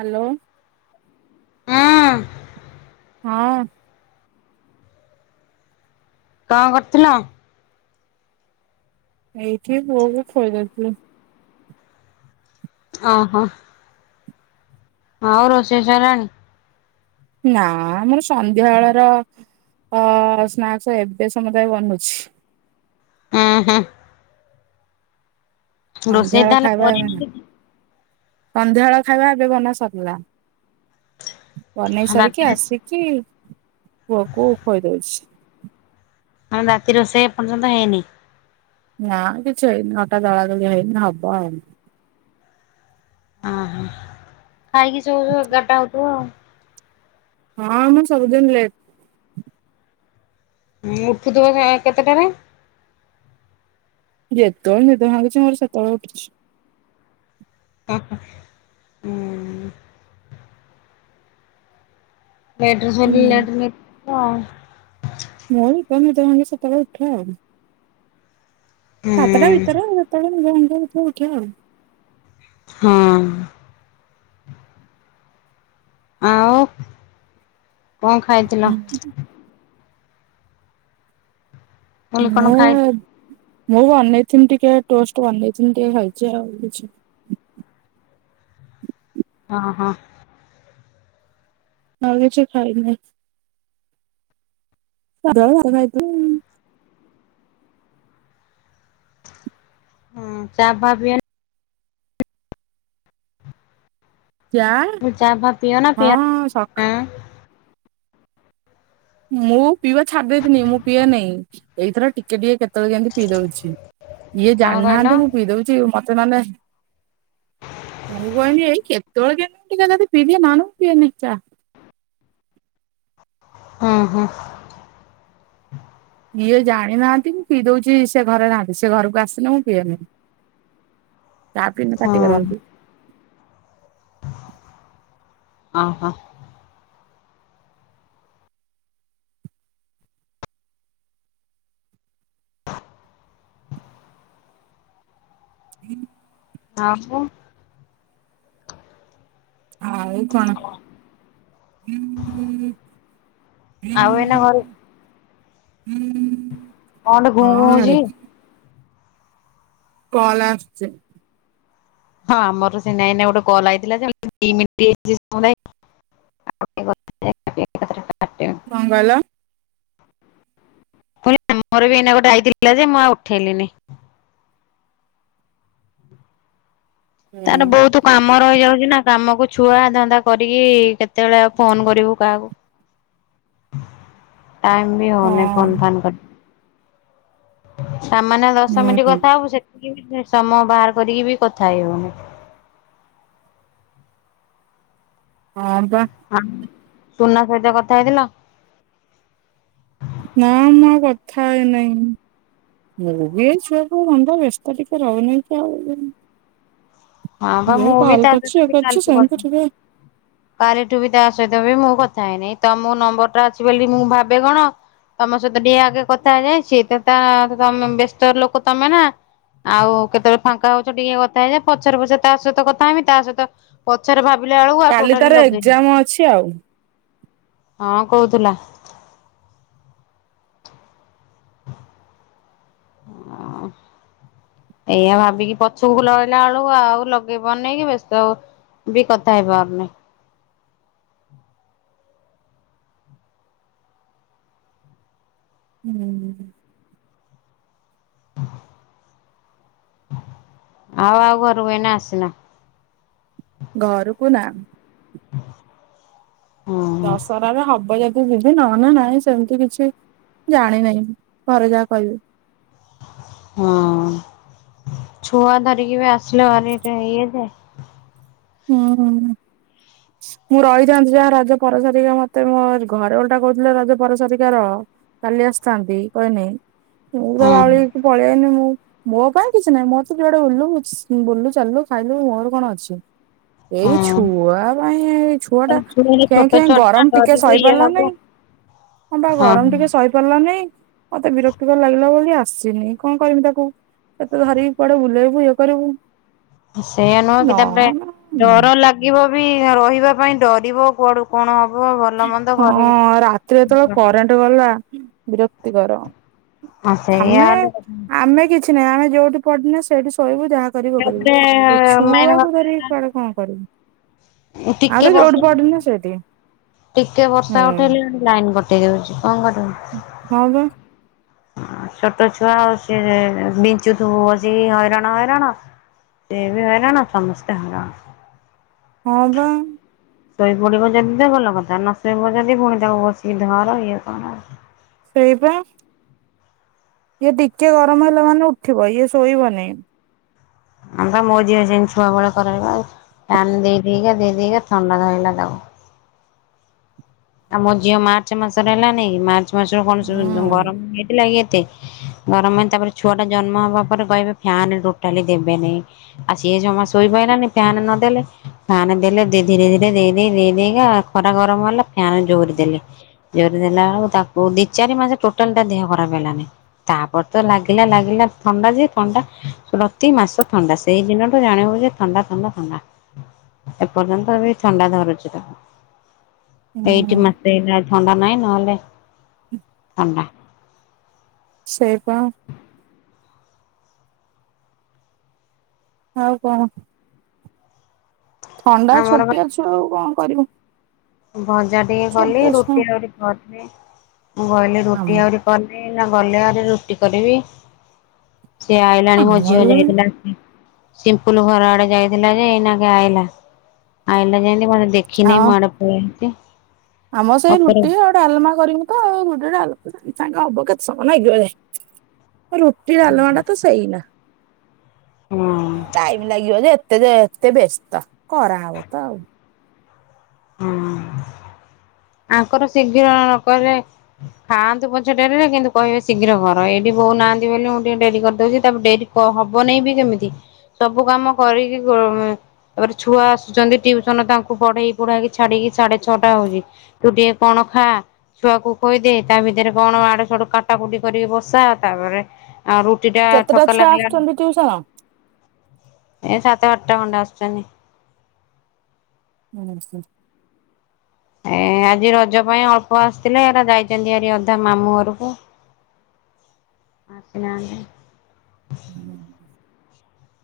Hello. [inaudible] ହଁ! [inaudible] ଏଇଠି ପୁଅ କୁ ଖୁଏଇ ଦଉ [inaudible] ଆଉ ରୋଷଇ ସଇଲାଣି? ନା ଆମର ସନ୍ଧ୍ୟା ଳ ର ସ୍ନାକ୍ସ୍‌ ଏବେ ସମୁଦା ବନୁଛି। [inaudible] ରୋଷେଇ ସନ୍ଧ୍ୟା ଳ ତାହେଲେ ଖାଇବା କରିନ ଏବେ କିଛି? ସନ୍ଧ୍ୟା ବେଳ ଖାଇବା ଏବେ ବନା ସର୍ଲା। ବନେଇ ସାରିକି ରାତିରେ ଆସିକି ପୁଅକୁ ଖୁଏଇ ଦଉଛି। ରାତି ରୋଷେଇ ଏର୍ଯ୍ୟନ୍ତ ହେଇନି। ନା କିଛି ହେଇନି, ଅଟା ଦଳା ଦଳି ହେଇନି ହବ ଆଉ। ଖାଇକି ଶୋଉ ଏଗାର୍ ଟା ହଉ--ବ ଆଉ। ହଁ, ମୁଁ ସବୁ ଦିନ୍‌ ଲେଟ୍। [inaudible] ଯେତବଳେ ନିଦ ଭାଙ୍ଗୁଚି ମୋର ସେତବଳେ ଉଠୁ। ଓ ହୋ ହୁଁ [inaudible] ମୋର ନିଦ ଭାଙ୍ଗେ ସେତ----ଳେ ଉଠେ ଆଉ। ହୁଁ [inaudible] ହଁ! ଆଉ ଙ୍କ ଖାଇଥିଲ? କହିଲି କଣ ମୁଁ, ଖାଇଥିଲ? ମୁଁ ବନେଇ ଟିକେ ଟୋଷ୍ଟ୍ ବନେଇ ଟିକେ ଖାଇଚି ଆଉ। ହଁ ହଁ। ଆଉ କିଛି ଖାଇବିନି। [unintelligible] ହୁଁ ଚା ଫା ପିୟା ଜା ଚା ଫା ପିଅ ନା ହଁ ପିଅ? ସଖ ଆଁ ମୁଁ ପିଇବା ଛାଡି ଦେବିନି ମୁଁ ପିଇବା ନେଇଁ ଏଇ ଥର ଟିକେ ଟିକେ କେ କେତବେଳେ କେମିତି ପିଇ ଦୋଉଛି ଇଏ କଣ କହିଲ? ଜାଣିନାହାନ୍ତି ମୁଁ ପିଇ ଦୋଉଛି ମତେ ନହେଲେ ମୁଁ କହିଲି ଏଇ କେତେବେଳେ କେମିତି ଟିକେ ପିଇ ନହେଲେ ମୁଁ ପିଏନି ଚା। ହଁ ହଁ। ଇଏ ଜାଣିନାହାନ୍ତି ମୁଁ ପିଇ ଦୋଉଚି ସେ ଘରେ ନାହାନ୍ତି ସେ ଘରକୁ ଆସିଲେ ମୁଁ ପିଏନି। ଚା ପିଲେ ପାଟି କରନ୍ତି। ଅହ। ହୁଁ ଆ ବୋ ଆଉ କଣ? ଆଉ ଏଇନା ଘରେ କଣ ଟେ ଘୁଁ ଘୁଁ ହଁ ହୋଉଚି? ଘରେ କଲ୍ ଆସୁଚି। ହଁ ଆମର ସେଇନା ଏଇନା ଗୋଟେ କଲ୍ ଆଇଥିଲା ଯେ ହେଲା ଦି ମିନିଟ୍ ହେଇଚି ସମୁଦାୟ ହେ କଟି ଗଲା। କଣ କହିଲ? ମୋର ବି ଏଇନା ଗୋଟେ ଆସିଥିଲା ଯେ ମୁଁ ଆଉ ଉଠେଇଲିନି। ତାର ହଁ ବୋହୁତୁ କାମ ରହିଯାଉଛି ନା କାମକୁ ଛୁଆ ଧନ୍ଦା କରିକି କେତେବେଳେ ଆଉ ଫୋନ୍ କରିବୁ କାହାକୁ। ଟାଇମ୍ ବି ହୋଉନି ଫୋନ୍ ଫାନ୍‌ କରି ସାମାନ୍ୟ ଦଶ ମିନିଟ ହୁଁ କଥା ହୋବୁ ସେତିକି ସମୟ ବାହାର କରିକି ବି କଥା ହେଇହବନି। ହଁ ପା। ହଁ ସୁନା ସହିତ କଥା ହେଇଥିଲ? ନା ମୁଁ କଥା ହେଇ ନାହିଁ। ମୁଁ ବି ଏଇ ଛୁଆ କୁ ରଧ ବ୍ୟସ୍ତ ଟିକେ ରହୁନାହି ତ ଆଉ। ହଁ ବା ଯିଏ ମୁଁ ବି କଲ୍ ତା ସହିତ କରିଛି ଇଏ ବି କରିଛି କାଲିଠୁ କଥା ସେମିତି ଥିବ ଆଉ। କାଲିଠୁ ବି ତା ସହିତ ବି ମୁଁ କଥା ହେଇନିଁ ତମୋ ନମ୍ବର ଟା ଅଛି ବୋଲି ମୁଁ ଭାବେ କଣ ତମ ସହିତ ଟିକେ ଆଗେ କଥା ଯାଇଛି ତ ତମେ ବ୍ୟସ୍ତ ଲୋକ ତମେ ନା। ଆଉ କେତେବେଳେ ଫାଙ୍କା ହୋଉଛ ଟିକେ କଥା ହେଇଯାଏ ପଛରେ ପଛରେ ତା ସହିତ କଥା ହେବି ତା ସହିତ ପଛରେ ଭାବିଲା ବେଳକୁ ଆଉ ଟୋ କାଲି ତାର ଏକ୍ଜାମ ଅଛି ଆଉ। କଣ କହୁଥିଲା? ଅଁ। ଏଇଆ ଭାବିକି ପଛକୁ ଲଳେଇଲା ବେଳକୁ ଆଉ ଲଗେଇ ପାରୁନି କି ବସ୍ତ ଉ ବି କଥା ହେଇପାରୁନି। ହୁଁ ହ ଆଉ ଆଉ ଘରୁ କୁ ଏଇନା ଆସିନ? ଘରକୁ ନା। ହୁଁ ଦଶ ବାବା ହବ ଯଦି ଯିବି ନ ହେଲେ ନାଇଁ ସେମିତି କିଛି ଜାଣିିନାହିଁ ଘରେ ଯାହା କହିବେ। ହଁ ଛୁଆ ଧରିକି ବି ଆସିଲେ ଭାରି ଇଏ ଯେ। ହୁଁ। ହ ହଁ ମୁଁ ରହିଥାନ୍ତି ଯାହା ରଜ ପରସାରିକା ମତେ ମୋ ଘରେ ଗୋଟେ କହୁଥିଲେ ରଜ ପରସାରିକା ରହ। କାଲି ଆସିଥାନ୍ତି କହନି ମୁଁ ତ ବାଉଳି ହୁଁ ହେଇକି ପଳେଇନି ମୁଁ। ମୋ ପାଇଁ କିଛି ନାହିଁ ମତେ ଯୁଆଡେ ବୁଲୁ ବୁଲୁ ଚାଲିଲୁ ଖାଇଲୁ ମୋର କଣ ଅଛି। ଏଇ ହଁ ଛୁଆ ପାଇଁ ଛୁଆ ଟା ଛୁଆଗୁରା କେଁ ଛୋଟ କେଁ ଛୁଆ ନା ଗରମ ଟିକେ ଡରିବେ ସହି ଇଏ ପାରିଲା ହବ। ନାଇଁ। ହଁ ବା ଗରମ ଟିକେ ହଁ ଶହ ପାରିଲାନାଇ ମତେ ବିରକ୍ତି ଭର ଲାଗିଲା ବୋଲି ଆସିନି କଣ କରମି ତାକୁ ଏତେ ଧରିକି ପଆଡେ ବୁଲେଇବୁ ଇଏ କରିବୁ ସେଇୟା ନୁହଁ କି ନା ତାପରେ ନା ଡର ଲାଗିବ ବି ରହିବା ପାଇଁ ଡରିବ କୁଆଡୁ କଣ ହବ ଭଲ ମନ୍ଦ ଘରେ ହଁ ରାତିରେ ଯେତେବେଳେ କରେଣ୍ଟ ଗଲା ବିରକ୍ତି କରର ହଁ ସେଇଆ ଆମେ ହେଲେ ଆମେ କିଛି କିଛି ନହିଁ ଆମେ ଯୋଉଠି ପଡିନ ସେଇଠି ଶୋଇବୁ ଯାହା କରିବୁ କରିବୁ ତାପରେ ଏଇ ମେନ୍ ଛୁଆକୁ କଥା ଧରି ହେଲା କୁଆଡେ କଣ କରିବି ଆଉ ତ ଟିକେ ଯୋଉଠି ବର୍ଷା ପଡିନି ନା ସେଇଠି ଟିକେ ବର୍ଷା ହୁଁ ଉଠେଇଲି ଆଣି ଲାଇନ କଟେଇ ଦଉଛି କଣ କରିବ। ହଉ। ଛୋଟ ଛୁଆ ଆଉ ସ ବିଞ୍ଚୁଥିବୁ ଅଛି ହଇରାଣ ହଇରାଣ ସେବେ ହଲା ନା ସମସ୍ତେ ହେଲାଣ ହଁ ବା। ଶୋଇ ପୁଡିବ ଯଦି ତ ଗଲ କଥା ନ ଶୋଇବ ଯଦି ପୁଣି ତାକୁ ବସିକି ଧର ଇଏ କଣଉ ସେଇବା ଇଏ ଟିକେ ଗରମ ହେଲା ମାନେ ଉଠିବ ଇଏ ଶୋଇବନି। ଆମ ତ ମୋ ଝିଅ ସେମିତି ଛୁଆବେେଳେ କରବା ଆଉ ପ୍ୟାନ ଦେଇେଇକ ଦେଇ ଦେଇେଇକା ଥଣ୍ଡା ଧରଲା ତାକୁ ଆଉ ମୋ ଝିଅ ମାର୍ଚ୍ଚ ମାସରେ ହେଲାାନି ମାର୍ଚ୍ଚ ମାସରୁ କଣ ସବୁ ହୁଁ ଗରମ ହେଇଥିଲା କିି ଏତେ ଗରମ ତାପରେ ଛୁଆ ଟା ଜନ୍ମ ହବା ପରେ କହିବେ ଫ୍ୟାନ ଟୋଟାଲି ଦେବେନି। ଆଉ ସେ ଜମା ଶୋଇବନାାନ ଫ୍ୟାନ ନଦେଲେ ଫାନ ଦେଲେ ଧୀରେ ଧୀରେ ଦେଇ ଦେଇେଇ ଦେଇ ଦେଇକ ଖରା ଗରମ ହେଲା ଫାନ ଜୋରିଦଲେ ଜୋର ଦେଲା ବେଳକୁ ତାକୁ ଦି ଚାରି ମାସ ଟୋଟାଲ ଟା ଦେହ ଖରାପ ହେଲାନି। ତାପରେ ତ ଲାଗିଲା ଲାଗିଲା ଥଣ୍ଡା ଯେ ଥଣ୍ଡା ପ୍ରତି ମାସ ଥଣ୍ଡା ସେଇ ଦିନଠୁ ଜାଣିବୁ ଯେ ଥଣ୍ଡା ଥଣ୍ଡା ଥଣ୍ଡା ଏପର୍ଯ୍ୟନ୍ତ ଏ ଥଣ୍ଡା ଧରୁଛି ତାକୁ ଏଇଠି ହୁଁ ମସଲା ଥଣ୍ଡା ନାଇଁ ନହେଲେ ହୁଁ। ଧବା ସେଇବା ହଉ କଣ? ଥଣ୍ଡା ଆମର ବା ଛୋଟିଆଛୁ ଆଉ କଣ କରିବୁ ଭଜା ଟିକେ କଲି ଛୋଟ ଛୁଆ ରୁଟି ଆହୁରି କରିି ମୁ କହିଲି ଆମ ରୁଟି ଆହୁରି। ଗଲେ ନା ଗଲେ ଆରେ ରୁଟି କରିବି। ସେଆଇ ଲଣି ମୋଜି ଆମର ହଯାଇ ତ ଲ ସିମ୍ପଲ ଘର ଆଡେ ଯାଇଥିଲା ଯେ ଏଇନାଗ ଆଇଲା ଆଇଲା ଯେମତି ମତେ ଆ ଦେଖିନି ମାଡ ହ ଏତି ଆମ ସେଇ ରୁଟି ଆ ଗୋଟେ ଆଲମା କରିବୁ ତ ଆଉ ରୁଟିଟଲ ସାଙ୍ଗେ ହବ କେତେ ସମୟ ଲାଗିବା। ରୋଟି ଲଆା ତ ସହି ନା ହଁ। ଟାଇମ ଲାଗିବ ଯେ ଏତେ ଯେ ଏତେ ବସ୍ତ କରାହବ ତ ଆଉ ହୁଁ ଆଙ୍କର ଶୀଘି୍ର ନକଲେ ଖାଆନ୍ତୁ ପଛ ଡେରିରେ କିନ୍ତୁ କହିବେ ଶୀଘ୍ର ଘର ଏଇଠି ବୋଉ ନାହାନ୍ତି ବୋଲି ମୁଁ ଟିକେ ଡେରି କରିଦେଉଛି ତା ଡେରି କ ହବନାଇଁ ବି କେମିତି ସବୁ କାମ କରିକି ତାପରେ ଛୁଆ ଆସୁଛନ୍ତି ଟିଉସନ ତାଙ୍କୁ ପଢେଇ ୁଡାକି ଛାଡିକି ସାଢେ ଛଅଟା ହଉଛି ତୁ ଟିକେ କଣ ଖା ଛୁଆକୁ ଖ କହିଦେଇ ତା ଭିତରେ କଣ ଆଡୁ ସଡୁ କାଟା କଟି କରିକି ବସା ତାପରେ ଆଉ ରୁଟି ଟା କେତେଟା ଥକା ଛୁଆ ଲାଗିଲା। ଆସୁଛନ୍ତି ଟିଉସନ? ଏ ସାତ ଆଠଟା ଖଣ୍ଡେ ଆସୁଛନ୍ତି। ହ [unintelligible] ଏ ଆଜି ରଜ ପାଇଁ ଅଳ୍ପ ଆସିଥିଲେ ଏ ଯାଇଛନ୍ତି ଆାର ଅଧା ମାମୁଁ ଘରକୁ ଆସି ନାନ୍ତି।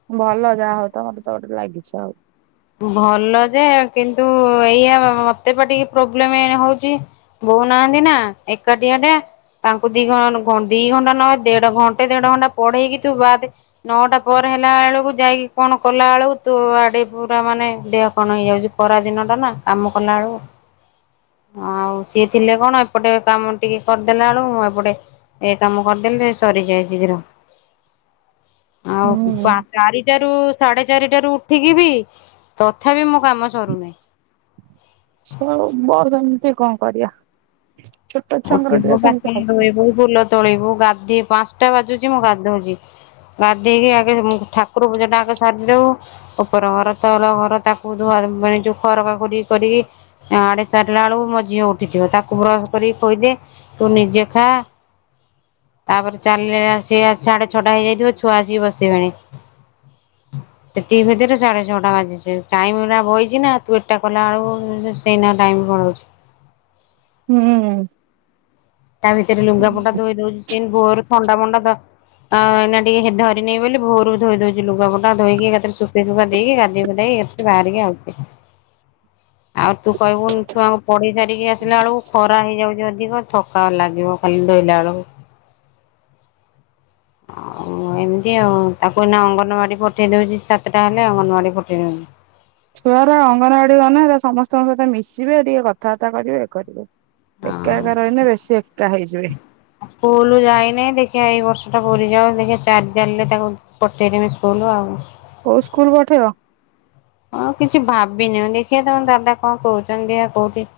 ହୁଁ ଭଲ ଯାହା ହଉ ତ ମତେ ତ ଗୋଟେ ଲାଗିଛ ଆଉ ଭଲ ଯେ କିନ୍ତୁ ଏଇଆ ମତେ ବା ଟିକେ ପ୍ରୋବ୍ଲେମ ହଉଛି ବୋଉନାହାନ୍ତି ନା ଏକାଠଆ ଟେ ତାଙ୍କୁ ଦି ଦି ଘଣ୍ଟା ନହ ଦେଢ ଘଣ୍ଟେ ଦେଢ ଘଣ୍ଟା ପଢେଇକି ତୁ ବାଦ ନଅଟା ପରେ ହେଲା ବେଳକୁ ଯାଇକି କଣ କଲା ବେଳକୁ ତୁ ଆଡେ ପୁରା ମାନେ ଦେହ କଣ ହେଇଯାଉଛି ପରା ଦିନ ଟା ନା କାମ କଲା ବେଳକୁ ଆଉ ସିଏ ଥିଲେ କଣ ଏପଟେ କାମ ଟିକେ କରିଦେଲା ବେଳୁ ମୁଁ ଏପଟେ ଏଇ କାମ କରିଦେଲେ ସରିଯାଏ ଶୀଘ୍ର ହୁଁ। ଆଉ ଚାରିଜାରୁ ସାଢେ ଚାରିଟାରୁ ଉଠିକି ବି ତଥାପି ମୁଁ କାମ ସରୁନାହିଁ ସ ସେମିତି କଣ କରିବା ଛୋଟ ଛୁଆଙ୍କର ଉଠିବୁ ଟିକେ ବାସନ ସେମିତି ହବ କ ଧୋଇବୁ ଫୁଲ ତୋଳିବୁ ଗାଧୋଇ ପାଞ୍ଚଟା ବାଜୁଛି ମୁଁ ଗାଧଉଛି ଗାଧେଇକି ଆଗେ ଠାକୁର ପୂଜା ଟା ଆଗେ ସରିଦଉ ଉପର ଘର ତଲ ଘର ତାକୁ ଧଆ ମାନେୋଖର କା କର କରିକି ଆଡେ ସାରିଲା ବେଳକୁ ମଝିଅ ଉଠିଥିବ ତାକୁ ବ୍ରସ୍ କରି କହିୋଇଦ ତୁ ନିଜେ ଖା ତାପରେ ଚାଲିଲେ ଆ ସ ସାଢେ ଛଅଟା ହେଇଯାଇଥିବ ଛୁଆ ଆସିକି ବସିବେଣି ହୁଁ [unintelligible] ସେତିକି ଭିତରେ ସାଢେ ଛଅଟା ବାଜିଛେ ଟାଇମ ଟା ବହିଛି ନା ତୁ ଏଟଟା କଲା ବେଳ ସେନ ଟାଇମ୍ ପଢ଼ଉଛି ହୁଁ ତା ଭିତରେ ଲୁଙ୍ଗା ପୁଣ୍ଡା ଦୁଇ ଦଉ ସେ ବୋ ଥଣ୍ଡା ମୋଣ୍ଡା ଦ ଆ ଏଇନା ଟିକେ ଧରିନି ବୋଲି ଭୋରୁ ଧୋଇ ଦଉଛି ଲୁଗା ଫୁା ଧୋଇକିତରେ ସୁୁଖ ସୁୁଖା ଦେଇକି ଗାଧୋଇୁଧେଇ ବାହାରିକି ଆଉଛି ଆଉ ତୁ କହିବୁ ଛୁଆଙ୍କୁ ପଢେଇ ସାରିକି ଆସିଲା ବେଳକୁ ଖରା ହେଇଯାଉଛି ଅଧିକ ଥକା ଲାଗିବ ଖାଲି ଧୋଇଲା ବେଳକୁ ଆଉ ଏମିତି ଆଉ ତାକୁ ଏଇନା ଅଙ୍ଗନବାଡ଼ି ପଠେଇ ଦେଉଛି ସାତଟା ହେଲେ ଅଙ୍ଗନବାଡ଼ି ପଠେଇ ଦଉନ ଛୁଆ ର ଅଙ୍ଗନବାଡି ଗନ ହେଲେ ସମସ୍ତଙ୍କ ସହିତ ମିଶିବେ ଟିକେ କଥାବାର୍ତ୍ତା କରିବେ କରିବେ ହଁ ଏକାକାର ହେନ ବେଶୀ ଏକା ହେଇଯିବେ ସ୍କୁୁଲ ଯାଇନାଇଁ ଦେଖିବା ଏଇ ବର୍ଷ ଟା ପରିଯାଉ ଦେଖିବା ଚାରି ଜାଣିଲେ ତାକୁ ପଠେଇଦମି ସ୍କୁଲ ଆଉ କୋଉ ସ୍କୁଲ ପଠେଇଅ ହଁ କିଛି ଭାବିନି ଦେଖିବା ତମ ଦାଦା କଣ କହୁଛନ୍ତି ଆ କୋଉଠି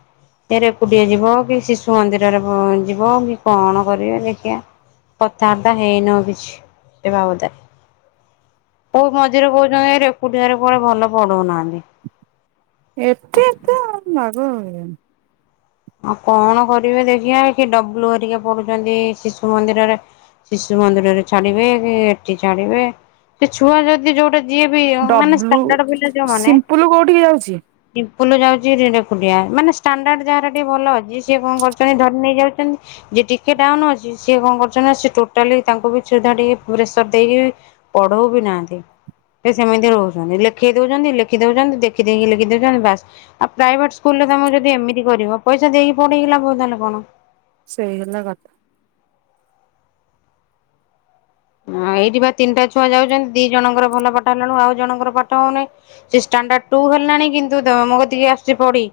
ଏରେକୁଟିଏ ଯିବ କି ଶିଶୁ ମନ୍ଦିରରେ ଯିବ କି କଣ କରିବ ଦେଖିବା ପଥରଦ ହେନ ବିଭଧ କୋଉ ମଝିରେ କହୁଛନ୍ତିଟିରେ ପଢ ଭଲ ପଢଉନାହାନ୍ତି ଏତେ ଏତେ ଲାଗ ଆଉ କଣ କରିବେ ଦେଖିବା କି ଡବଲୁ ହରିକା ପଡୁଛନ୍ତି ଶିଶୁ ମନ୍ଦିରରେ ଶିଶୁ ମନ୍ଦିରରେ ଛାଡିବେ କି ଏଠି ଛାଡିବେ ସେ ଛୁଆ ଯଦି ଯୋଉଟା ଯିଏ ବି ମାନେ ଡବ୍ଲୁ ମନେ ସିମ୍ପୁଲ କୋଉଠିକି ଯାଉଛି ପିମ୍ପୁଲ ଯାଉଛି ଫୁ ମାନେ ାଣ୍ଡ ଯାହାର ଟିକେ ଭଲ ଅଛି ସିଏ କଣ କରୁଛନ୍ତି ଧରି ନେଇ ଯାଉଛନ୍ତି ଯିଏ ଟିକେ ଡାଉନ ଅଛି ସିଏ କଣ କରୁଛନ୍ତି ସେ ଟୋଟାଲି ତାଙ୍କୁ ବି ସୁଧା ଟିକେ ପ୍ରେସର ଦେଇକି ପଢଉ ବି ନାହାନ୍ତି ସେ ସେମିତି ରହୁଛନ୍ତି ଲେଖେଇ ଦଉଛନ୍ତି ଲେଖି ଦଉଛନ୍ତି ଦେଖିଦକି ଲେଖି ଦଉଛନ୍ତି ବାସ୍ ଆଉ ପ୍ରାଇଭେଟ ସ୍କୁଲ ରେ ତମକୁ ଯଦି ଏମିତି କରିବ ପଇସା ଦେଇକି ପଢେଇକି ଲାଗବ ତାହେଲେ କଣ ସେଇ ହେଲା କଥା ହଁ ଏଇଠି ବା ତିନିଟା ଛୁଆ ଯାଉଛନ୍ତି ଦି ଜଣଙ୍କର ଭଲ ପାଠ ହେଲାଣିୁ ଆଉ ଜଣଙ୍କର ପାଠ ହଉନି ସେ ାଣ୍ଡ ଟୁ ହେଲାଣି କିନ୍ତୁ ମୁଁ କତିକି ଆସୁଛି ପଢି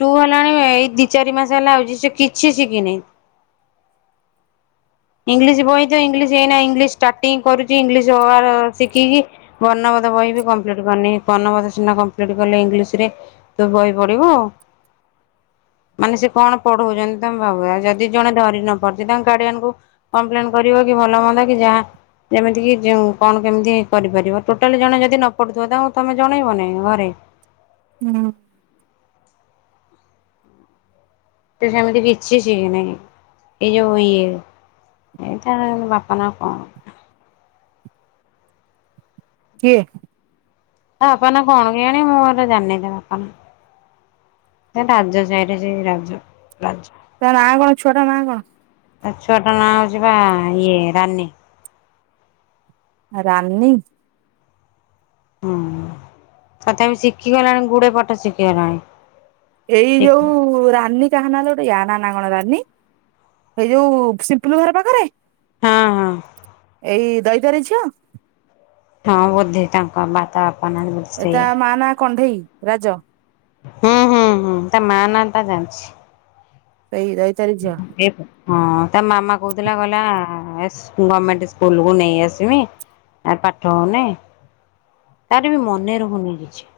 ତୁ ହେଲାଣି ଏଇ ଦି ଚାରି ମାସ ହେଲା ହଉଛି ସେ କିଛି ଶିଖିିନହିଁ ଇଂଲିଶ ବହି ତ ଇଂଲିଶ ହେଇନା ଇଂଲିଶ ଷ୍ଟାର୍ଟିଂ କରୁଛି ଇଂଲିଶ ଶିଖିକି ବର୍ଣ୍ଣବଦ ବହି ବି କମ୍ପ୍ଲିଟ୍ କରିନି ବ୍ଣ୍ଣବଧ ସିହନା କମ୍ପ୍ଲିଟ କଲେ ଇଂଲିଶ ରେ ତୁ ବହି ପଡିବ ମାନେ ସେ କଣ ପଢଉଛନ୍ତି ତମେ ଭାବୁ ଯଦି ଜଣେ ଧରି ନ ପାରୁଛନ୍ତି ତାଙ୍କ କାଡିଆାନ କଙ୍କୁ କମ୍ପ୍ଲେନ କରିବ କି ଭଲ ମନ୍ଦା କି ଯାହା ଯେମିତିକି କଣ କେମିତି କରିପାରିବ ଟୋଟାଲି ଜଣେ ଯଦି ନ ପଡ଼ୁଥିବ ତାଙ୍କୁ ତୁମେ ଜଣେଇବ ନାହିଁ ଘରେ ହୁଁ ତ ସେମିତି ବି ଇଛଛି କି ନହିଁ ଏଇ ଯଉ ଇଏ ଏଇଟା ବାପଣ କଣ କିଏ ବାପା ନା କଣ କି ଆଣଣି ମୁଁୋ ଜାେଇଦବ ବାପା ନା ରାଜ୍ୟ ଚାଇଟ ସେ ରାଜ୍ୟ ରାଜ୍ୟ ତା ନା କଣ ଛୁଆଟା ନାଁ କଣ ଆ ଛୁଆଟା ନାଁ ହଉଛି ବା ଇଏ ରାନୀ ରାନୀ ହୁଁ ତଥାପି ଶିଖିଗଲାଣି ଗୁଡେ ପାଠ ଶିଖିଗଲାଣି ଏଇ ଯୋଉ ରାନୀ ଯାହା ନା ଗୋଟେ ୟା ନା ନାାଗଣ ରାନୀ ଏଇ ଯୋଉ ସିମ୍ପଲୁ ଘର ପାଖରେ ହଁ ହଁ ଏଇ ଦଇତାରେ ଝିଅ ହଁ ବୋଧେ କଙ୍କ ବାତାପଣ ଏଟ ମା ନାଁ କଣ୍ଢେଇ ରାଜ ହୁଁ ହୁଁ ହୁଁ ତା ମା ନା ଟା ଜାଣିଛି ସେଇ ଦହ ତାରିଖ ଯଝଅ ହଁ ତା ମାମା କହୁଥିଲା କହିଲ ଗଭର୍ମେଣ୍ଟ ସ୍କୁଲ କୁ ନେଇ ଆସିବି ଆ ପାଠ ହଉନି ତାର ବି ମନେ ରହୁନି କିଛି